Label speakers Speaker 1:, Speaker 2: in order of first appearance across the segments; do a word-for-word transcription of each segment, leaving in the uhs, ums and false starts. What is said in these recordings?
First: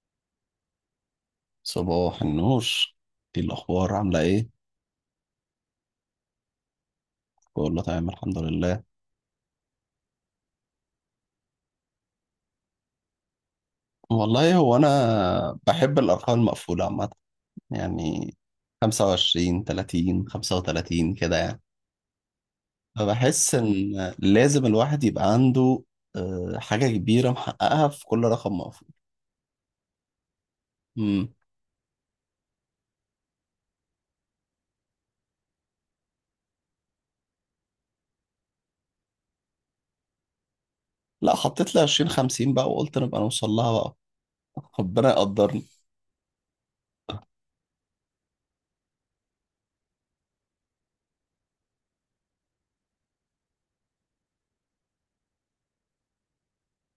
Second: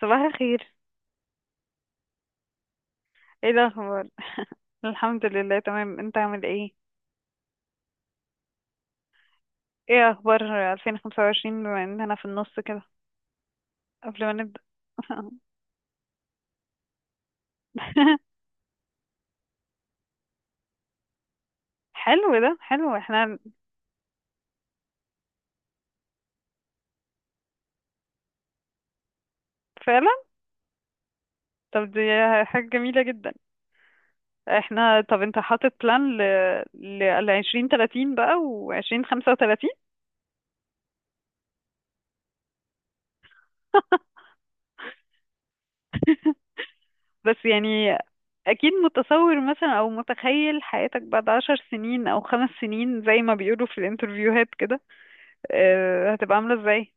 Speaker 1: صباح الخير.
Speaker 2: صباح النور. ايه
Speaker 1: ايه
Speaker 2: الاخبار،
Speaker 1: الاخبار؟
Speaker 2: عامله ايه؟
Speaker 1: الحمد لله تمام. انت عامل ايه؟
Speaker 2: بقول له تمام، الحمد لله.
Speaker 1: ايه اخبار ألفين وخمسة وعشرين بما اننا في النص كده؟ قبل ما
Speaker 2: والله
Speaker 1: نبدأ.
Speaker 2: هو انا بحب الارقام المقفوله عامه، يعني خمسة وعشرين ثلاثين خمسة وثلاثين كده، يعني.
Speaker 1: حلو، ده حلو، احنا
Speaker 2: فبحس ان لازم الواحد يبقى عنده آه، حاجه كبيره محققها في كل رقم مقفول.
Speaker 1: فعلا.
Speaker 2: امم.
Speaker 1: طب دي حاجة جميلة جدا. احنا، طب انت حاطط بلان ل لل ألفين وتلاتين بقى و20 خمسة وتلاتين؟
Speaker 2: لا، حطيت لي عشرين خمسين بقى، وقلت نبقى نوصل لها بقى، ربنا يقدرني.
Speaker 1: بس يعني اكيد متصور مثلا او متخيل حياتك بعد عشر سنين او خمس سنين زي ما بيقولوا في الانترفيوهات. آه، هتبقى عاملة ازاي؟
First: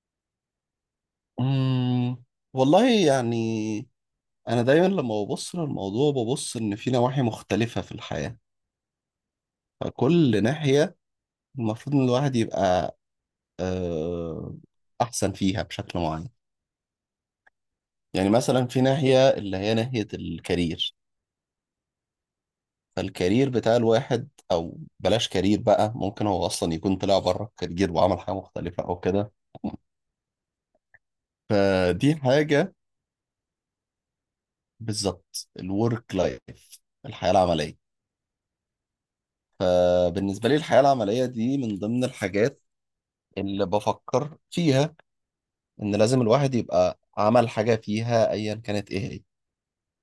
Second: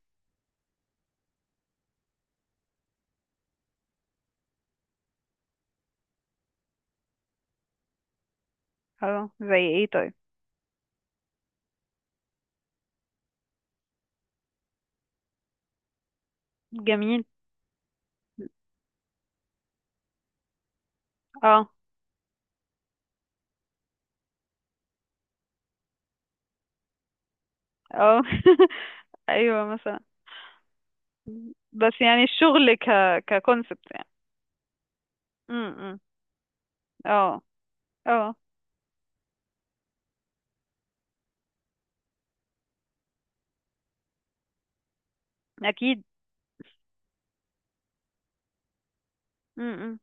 Speaker 2: امم. والله يعني، انا دايما لما ببص للموضوع ببص ان في نواحي مختلفه في الحياه.
Speaker 1: اه، زي ايه؟ طيب.
Speaker 2: فكل ناحية المفروض إن الواحد يبقى آه، أحسن فيها بشكل معين.
Speaker 1: جميل.
Speaker 2: يعني مثلا في ناحية اللي هي ناحية الكارير،
Speaker 1: اه.
Speaker 2: فالكارير بتاع الواحد أو بلاش كارير بقى، ممكن هو أصلا يكون طلع بره الكارير وعمل
Speaker 1: اه.
Speaker 2: حاجة مختلفة أو كده.
Speaker 1: ايوه مثلا. بس
Speaker 2: فدي
Speaker 1: يعني
Speaker 2: حاجة.
Speaker 1: الشغل ك ككونسبت يعني.
Speaker 2: بالظبط،
Speaker 1: امم.
Speaker 2: الورك لايف، الحياة
Speaker 1: اه.
Speaker 2: العملية.
Speaker 1: اه.
Speaker 2: فبالنسبة لي الحياة العملية دي من ضمن الحاجات اللي بفكر فيها، إن
Speaker 1: اكيد.
Speaker 2: لازم الواحد يبقى عمل حاجة فيها أيا كانت إيه هي.
Speaker 1: امم.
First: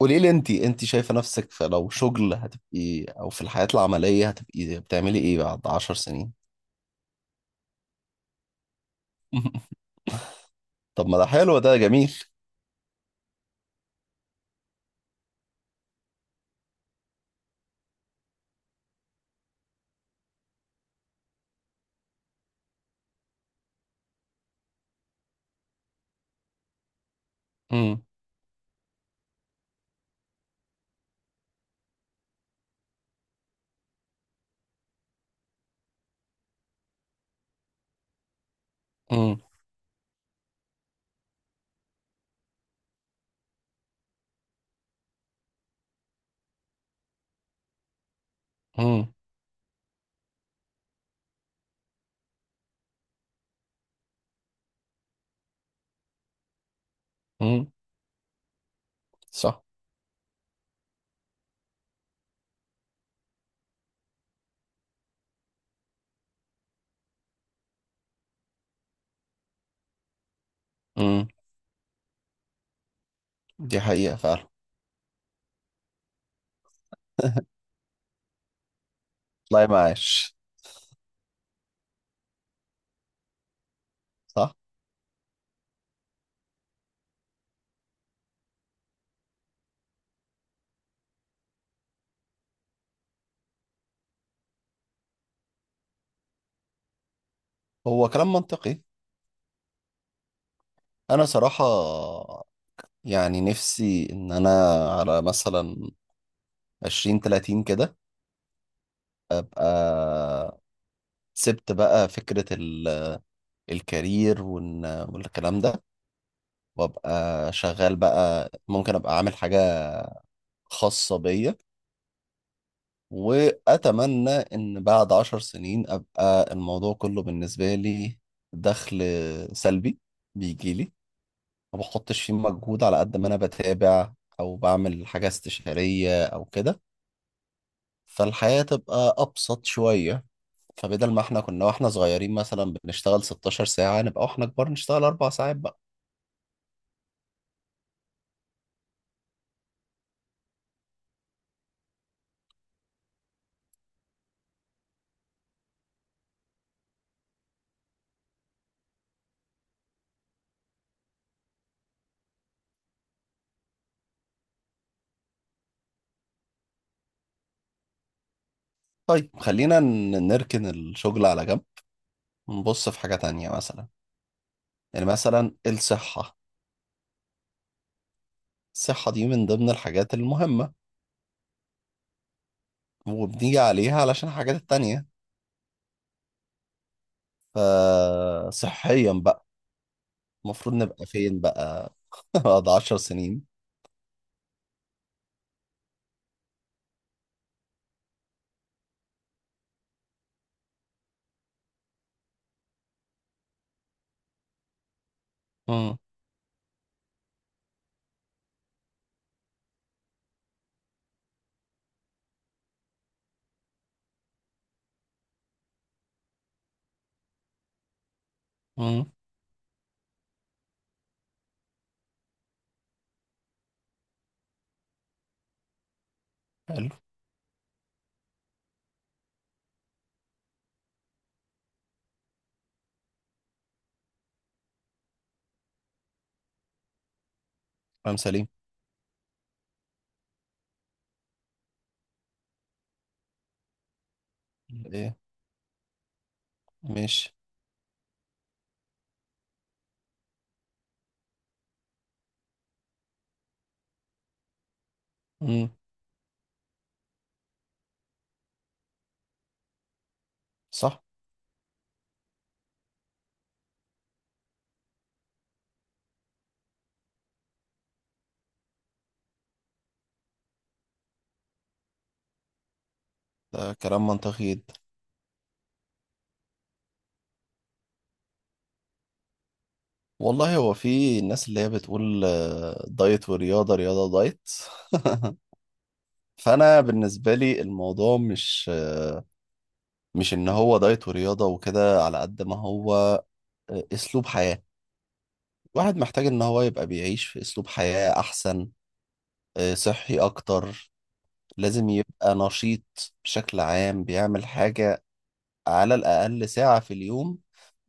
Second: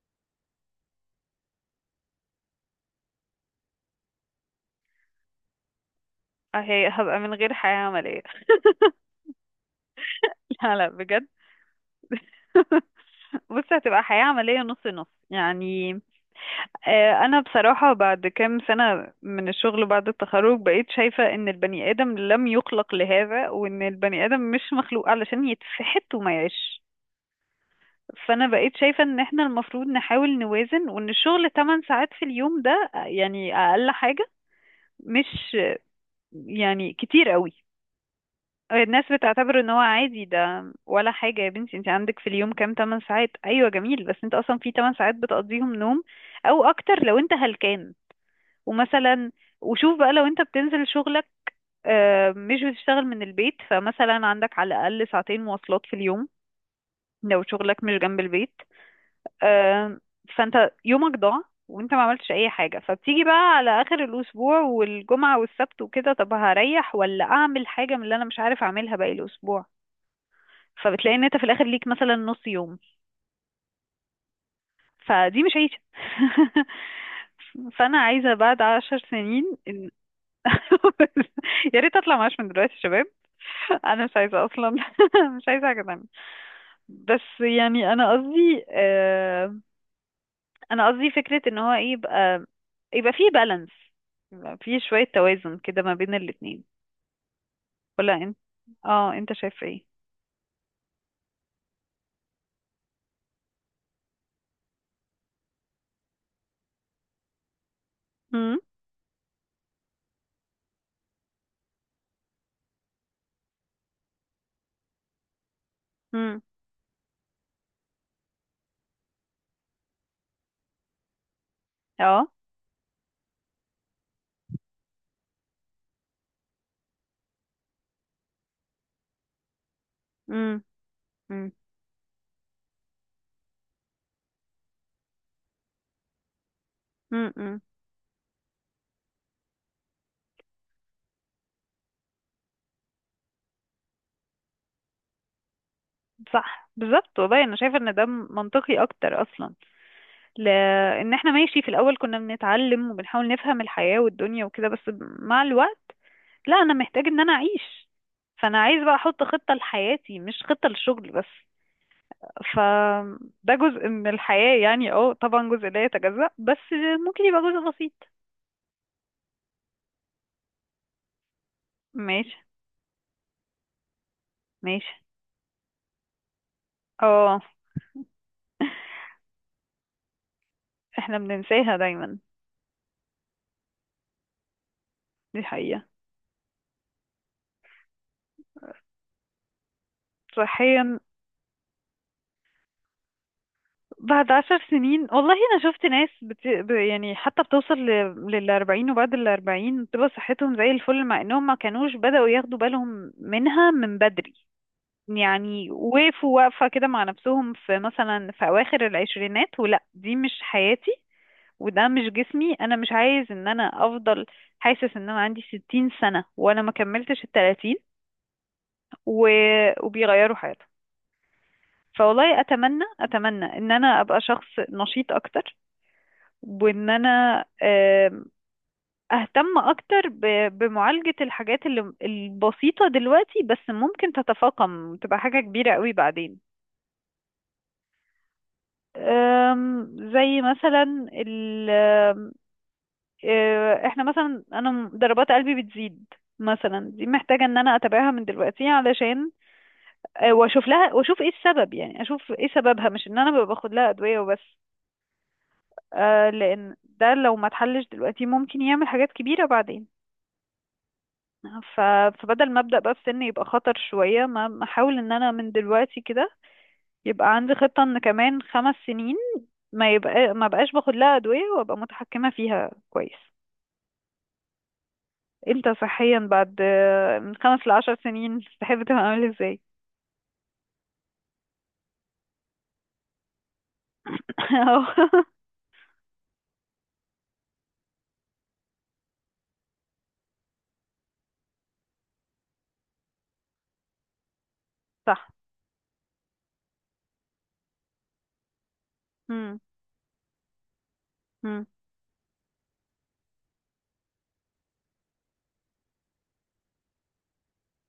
Speaker 2: قولي لي، انت انت شايفة نفسك في، لو شغل هتبقي او في الحياة العملية هتبقي بتعملي ايه بعد عشر سنين؟
Speaker 1: هي هبقى من غير حياة عملية. لا، لا،
Speaker 2: طب ما
Speaker 1: بجد.
Speaker 2: ده حلو، ده جميل.
Speaker 1: بص، هتبقى حياة عملية نص نص يعني. آه، أنا بصراحة بعد كام سنة من الشغل بعد التخرج بقيت شايفة إن البني آدم لم يخلق لهذا، وإن البني آدم مش مخلوق علشان يتفحت وما يعيش.
Speaker 2: امم.
Speaker 1: فانا بقيت شايفة ان احنا المفروض نحاول نوازن، وان الشغل ثماني ساعات في اليوم ده يعني اقل حاجة. مش، يعني كتير قوي. الناس
Speaker 2: امم.
Speaker 1: بتعتبر ان هو عادي ده ولا حاجة. يا بنتي انت عندك في اليوم كام؟ ثماني ساعات؟ ايوه جميل، بس انت اصلا في ثماني ساعات بتقضيهم نوم، او اكتر لو انت هلكان.
Speaker 2: امم.
Speaker 1: ومثلا، وشوف بقى لو انت بتنزل شغلك، آه، مش بتشتغل من البيت، فمثلا عندك على الاقل ساعتين مواصلات في اليوم لو
Speaker 2: امم.
Speaker 1: شغلك مش جنب البيت.
Speaker 2: صح.
Speaker 1: آم، فانت يومك ضاع، وانت ما عملتش اي حاجة، فبتيجي بقى على اخر الاسبوع، والجمعة والسبت وكده، طب هريح ولا اعمل حاجة من اللي انا مش عارف اعملها باقي الاسبوع؟ فبتلاقي ان
Speaker 2: امم.
Speaker 1: انت في الاخر ليك مثلا نص يوم.
Speaker 2: دي حقيقة فعلا.
Speaker 1: فدي مش عيشة. فانا عايزة بعد عشر سنين
Speaker 2: لا،
Speaker 1: إن.
Speaker 2: معاش.
Speaker 1: يا ريت اطلع معاش من دلوقتي يا شباب. انا مش عايزة
Speaker 2: صح.
Speaker 1: اصلا. مش عايزة حاجة تانية. بس يعني انا قصدي انا قصدي فكرة ان هو ايه يبقى يبقى فيه بالانس، يبقى فيه شوية توازن كده ما بين الاتنين.
Speaker 2: هو
Speaker 1: ولا
Speaker 2: كلام
Speaker 1: انت،
Speaker 2: منطقي.
Speaker 1: اه، انت شايف ايه؟
Speaker 2: انا صراحة يعني نفسي ان انا، على مثلا عشرين تلاتين كده،
Speaker 1: امم.
Speaker 2: ابقى سبت بقى فكرة ال- الكارير وإن- والكلام ده،
Speaker 1: امم.
Speaker 2: وابقى شغال بقى. ممكن ابقى عامل حاجة خاصة بيا،
Speaker 1: اه.
Speaker 2: واتمنى ان بعد عشر سنين ابقى الموضوع كله بالنسبة لي دخل سلبي،
Speaker 1: امم.
Speaker 2: بيجي لي
Speaker 1: امم.
Speaker 2: ما بحطش فيه مجهود، على قد ما انا بتابع او بعمل حاجة استشارية او كده.
Speaker 1: امم.
Speaker 2: فالحياة تبقى ابسط شوية. فبدل ما احنا كنا واحنا صغيرين مثلا بنشتغل 16 ساعة، نبقى واحنا كبار نشتغل اربع ساعات بقى.
Speaker 1: صح بالظبط، والله انا شايفه ان ده منطقي اكتر اصلا. لان احنا ماشي، في الاول كنا بنتعلم وبنحاول نفهم الحياه والدنيا وكده، بس مع الوقت، لا، انا محتاج ان انا اعيش. فانا عايز بقى احط خطه لحياتي، مش خطه للشغل بس. فده جزء من الحياة، يعني اه طبعا جزء لا يتجزأ، بس ممكن يبقى جزء بسيط.
Speaker 2: طيب خلينا ن- نركن الشغل على جنب،
Speaker 1: ماشي.
Speaker 2: نبص في حاجة تانية مثلا،
Speaker 1: ماشي.
Speaker 2: يعني مثلا الصحة.
Speaker 1: اه.
Speaker 2: الصحة دي من ضمن الحاجات المهمة،
Speaker 1: احنا بننساها دايما.
Speaker 2: وبنيجي عليها علشان الحاجات التانية.
Speaker 1: دي حقيقة.
Speaker 2: فصحيا بقى، المفروض
Speaker 1: صحيا،
Speaker 2: نبقى فين بقى؟ بعد عشر سنين.
Speaker 1: بعد عشر سنين والله انا شفت ناس بت... ب- يعني حتى بتوصل ل... للأربعين، وبعد الأربعين بتبقى صحتهم زي الفل، مع انهم ما كانوش بدأوا ياخدوا بالهم منها من بدري. يعني
Speaker 2: مم.
Speaker 1: وقفوا واقفة كده مع نفسهم، في مثلا في أواخر العشرينات، ولا دي مش حياتي، وده مش جسمي، انا مش عايز ان انا افضل حاسس ان انا عندي ستين سنة وانا ما كملتش التلاتين.
Speaker 2: مم.
Speaker 1: و... وبيغيروا حياتهم. فوالله اتمنى اتمنى ان انا ابقى شخص نشيط اكتر، وان
Speaker 2: حلو.
Speaker 1: انا آم، اهتم اكتر ب- بمعالجة الحاجات اللي البسيطة دلوقتي، بس ممكن تتفاقم وتبقى حاجة كبيرة قوي بعدين.
Speaker 2: كلام سليم.
Speaker 1: أم، زي مثلا آه، احنا مثلا انا
Speaker 2: ايه.
Speaker 1: ضربات قلبي بتزيد. مثلا دي
Speaker 2: ماشي.
Speaker 1: محتاجة ان انا اتابعها من دلوقتي، علشان آه، واشوف لها واشوف ايه السبب، يعني اشوف ايه سببها، مش ان انا ببقى باخد لها ادوية وبس.
Speaker 2: مم.
Speaker 1: آه، لان ده لو ما اتحلش دلوقتي ممكن يعمل حاجات كبيرة بعدين.
Speaker 2: صح.
Speaker 1: ف... فبدل ما ابدا بقى في سن يبقى خطر شوية، ما ما احاول ان انا من دلوقتي كده يبقى عندي خطة ان كمان خمس سنين ما يبقى ما بقاش باخد لها ادوية، وابقى متحكمة فيها كويس.
Speaker 2: ده كلام منطقي جدا.
Speaker 1: انت صحيا بعد آه، من خمس لعشر سنين تحب تبقى عامل ازاي؟
Speaker 2: والله هو في الناس اللي هي بتقول آه، دايت ورياضة، رياضة ودايت.
Speaker 1: أهو.
Speaker 2: فأنا بالنسبة لي الموضوع مش آه، مش إن هو دايت ورياضة وكده، على قد ما هو آه، أسلوب حياة.
Speaker 1: صح.
Speaker 2: الواحد محتاج ان هو يبقى بيعيش في اسلوب حياة احسن،
Speaker 1: مم.
Speaker 2: آه، صحي اكتر.
Speaker 1: مم.
Speaker 2: لازم يبقى نشيط بشكل عام، بيعمل حاجة على الاقل ساعة في اليوم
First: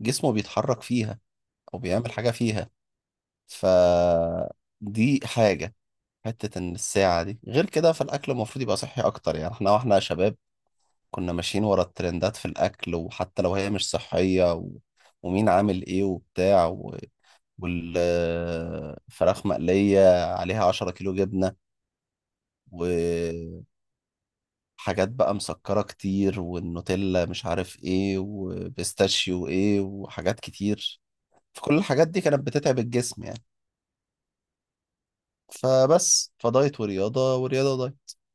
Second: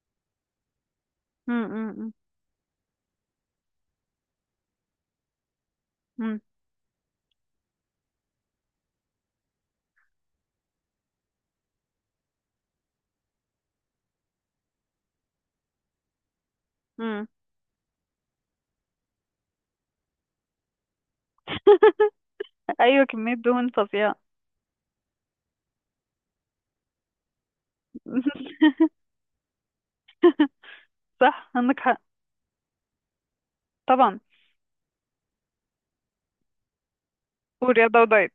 Speaker 2: جسمه بيتحرك فيها
Speaker 1: مم.
Speaker 2: او بيعمل
Speaker 1: مم.
Speaker 2: حاجة فيها. فدي حاجة.
Speaker 1: مم.
Speaker 2: حتة ان الساعة دي غير كده، فالاكل المفروض يبقى صحي اكتر. يعني احنا واحنا شباب كنا ماشيين ورا الترندات في الاكل، وحتى لو هي مش صحية، و... ومين عامل ايه وبتاع،
Speaker 1: مم.
Speaker 2: والفراخ مقلية عليها عشرة كيلو جبنة
Speaker 1: ايوه كمية
Speaker 2: وحاجات
Speaker 1: دهون فظيعة.
Speaker 2: بقى مسكرة كتير، والنوتيلا مش عارف ايه، وبيستاشيو ايه، وحاجات كتير.
Speaker 1: صح،
Speaker 2: فكل
Speaker 1: عندك حق.
Speaker 2: الحاجات دي كانت بتتعب الجسم يعني.
Speaker 1: طبعا.
Speaker 2: فبس، فدايت ورياضة، ورياضة
Speaker 1: ورياضة
Speaker 2: ودايت،
Speaker 1: ودايت.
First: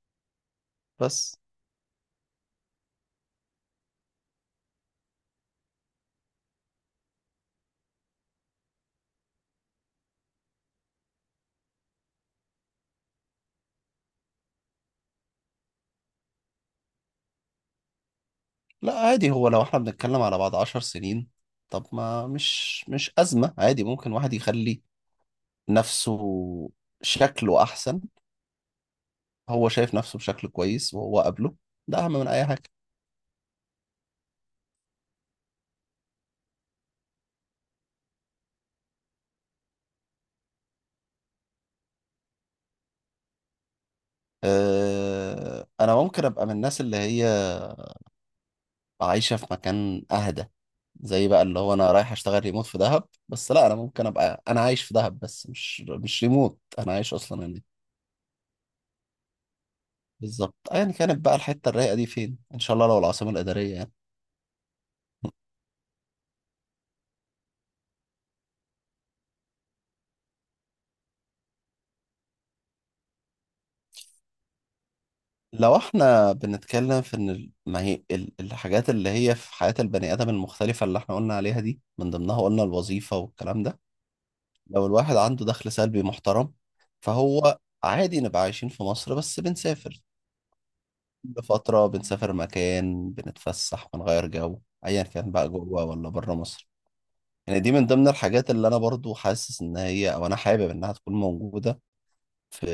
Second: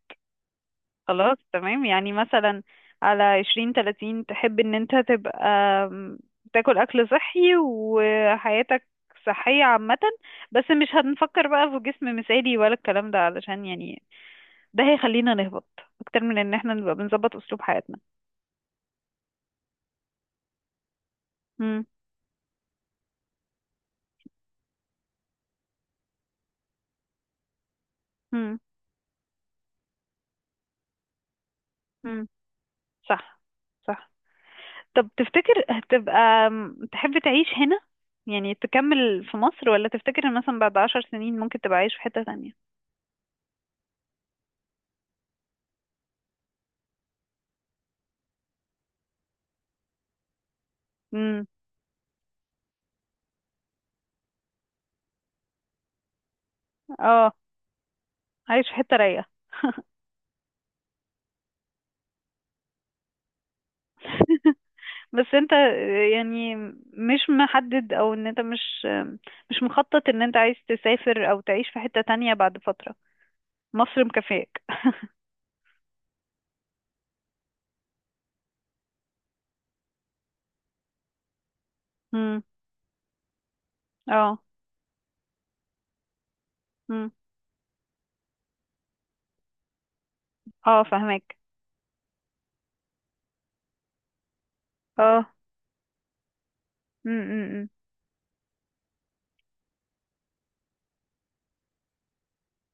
Speaker 2: بس.
Speaker 1: خلاص تمام، يعني مثلا على عشرين تلاتين تحب ان انت تبقى آم، تاكل اكل صحي وحياتك صحية عامة، بس مش هنفكر بقى في جسم مثالي ولا الكلام ده، علشان يعني ده هيخلينا نهبط اكتر من ان احنا نبقى بنظبط اسلوب حياتنا.
Speaker 2: لا عادي، هو لو احنا بنتكلم على بعد عشر سنين،
Speaker 1: مم.
Speaker 2: طب ما مش مش أزمة، عادي ممكن واحد يخلي نفسه شكله أحسن.
Speaker 1: مم.
Speaker 2: هو شايف نفسه بشكل كويس وهو قابله، ده أهم
Speaker 1: مم.
Speaker 2: من أي حاجة.
Speaker 1: صح. صح. طب تفتكر هتبقى، م- تحب تعيش هنا يعني تكمل في مصر، ولا تفتكر ان مثلا بعد عشر سنين ممكن تبقى عايش في حتة تانية؟
Speaker 2: آه، انا ممكن ابقى من الناس اللي هي عايشه في مكان اهدى، زي بقى
Speaker 1: مم.
Speaker 2: اللي هو انا رايح اشتغل ريموت في دهب. بس لا، انا ممكن ابقى انا عايش في دهب، بس مش مش ريموت، انا عايش
Speaker 1: اه.
Speaker 2: اصلا هناك.
Speaker 1: عايش في حتة رايقة.
Speaker 2: بالظبط، ايا كانت بقى الحته الرايقه دي فين، ان شاء الله لو العاصمه الاداريه يعني.
Speaker 1: بس انت يعني، مش محدد او ان انت مش مش مخطط ان انت عايز تسافر او تعيش في حتة تانية بعد فترة؟ مصر مكفياك.
Speaker 2: لو احنا بنتكلم في ان ال- ما هي ال- الحاجات اللي هي في حياه البني ادم المختلفه اللي احنا قلنا عليها دي، من ضمنها
Speaker 1: امم.
Speaker 2: قلنا الوظيفه والكلام ده.
Speaker 1: اه.
Speaker 2: لو الواحد عنده دخل سلبي محترم،
Speaker 1: امم.
Speaker 2: فهو عادي نبقى عايشين في مصر بس بنسافر،
Speaker 1: اه، فهمك.
Speaker 2: كل فترة بنسافر مكان، بنتفسح، بنغير جو، أيا كان بقى جوه ولا بره مصر. يعني
Speaker 1: اه.
Speaker 2: دي من ضمن الحاجات اللي أنا برضو حاسس إن هي، أو أنا حابب إنها تكون موجودة في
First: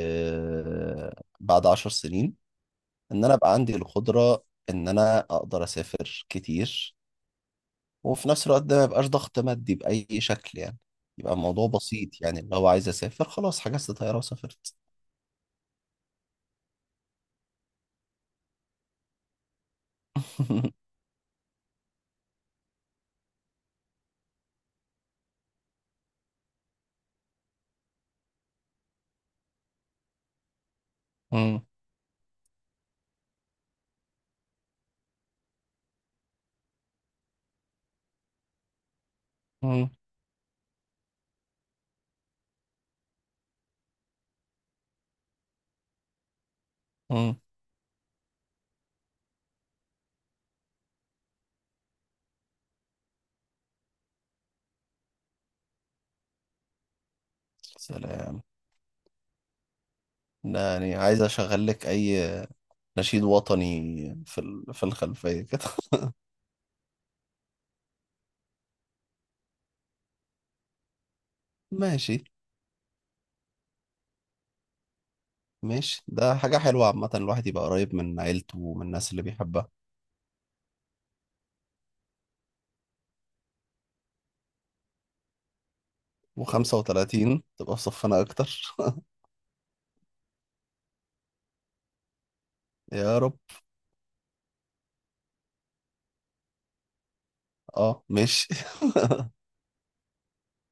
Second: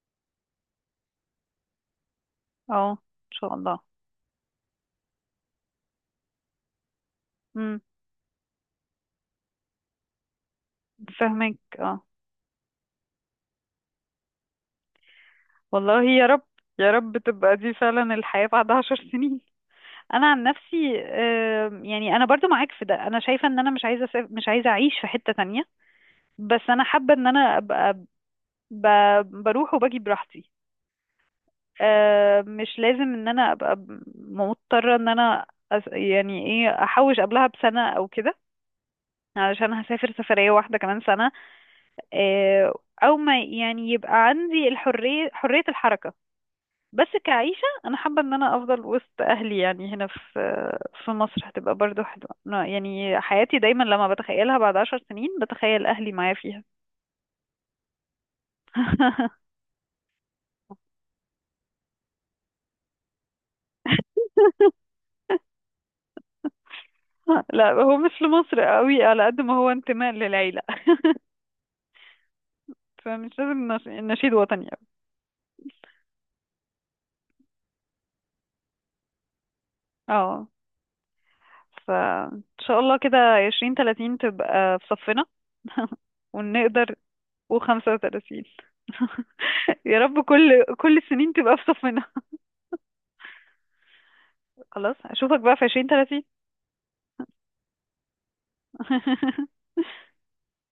Speaker 2: بعد عشر سنين.
Speaker 1: اه.
Speaker 2: إن
Speaker 1: ان
Speaker 2: أنا أبقى
Speaker 1: شاء
Speaker 2: عندي
Speaker 1: الله.
Speaker 2: القدرة إن أنا أقدر أسافر كتير،
Speaker 1: امم.
Speaker 2: وفي نفس الوقت ده ما يبقاش ضغط مادي بأي شكل. يعني يبقى
Speaker 1: فاهمك.
Speaker 2: الموضوع
Speaker 1: اه.
Speaker 2: بسيط، يعني لو عايز أسافر خلاص حجزت طيارة وسافرت.
Speaker 1: والله يا رب، يا رب تبقى دي فعلا الحياة بعد عشر سنين. انا عن نفسي آم، يعني انا برضو معاك في ده، انا شايفة ان انا مش عايزة أسافر، مش عايزة اعيش في حتة تانية، بس انا حابة ان انا ابقى ب... بروح وباجي براحتي.
Speaker 2: مم.
Speaker 1: آم، مش لازم ان انا ابقى ب- مضطرة ان انا أس... يعني ايه احوش قبلها بسنة او كده، علشان
Speaker 2: مم.
Speaker 1: هسافر سفرية واحدة كمان سنة. آه، او ما يعني يبقى عندي الحرية، حرية الحركة. بس
Speaker 2: مم.
Speaker 1: كعيشة أنا حابة إن أنا أفضل وسط أهلي، يعني هنا في في مصر، هتبقى برضو حلوة. أنا يعني حياتي دايما لما بتخيلها بعد عشر سنين بتخيل أهلي معايا فيها.
Speaker 2: سلام. لا يعني عايز اشغل لك اي نشيد وطني في ال- في الخلفيه كده.
Speaker 1: لا، هو مش لمصر قوي على قد ما هو انتماء للعيلة.
Speaker 2: ماشي.
Speaker 1: فمش لازم نش- نشيد وطني قوي.
Speaker 2: ماشي، ده حاجه حلوه عامه، الواحد يبقى قريب من عيلته ومن الناس اللي بيحبها.
Speaker 1: اه، فإن شاء الله كده عشرين تلاتين تبقى في صفنا. ونقدر.
Speaker 2: و35 تبقى في
Speaker 1: وخمسة
Speaker 2: صفنا
Speaker 1: وتلاتين.
Speaker 2: اكتر.
Speaker 1: يا رب، كل كل السنين تبقى في صفنا.
Speaker 2: يا رب.
Speaker 1: خلاص أشوفك بقى في عشرين تلاتين.
Speaker 2: اه ماشي.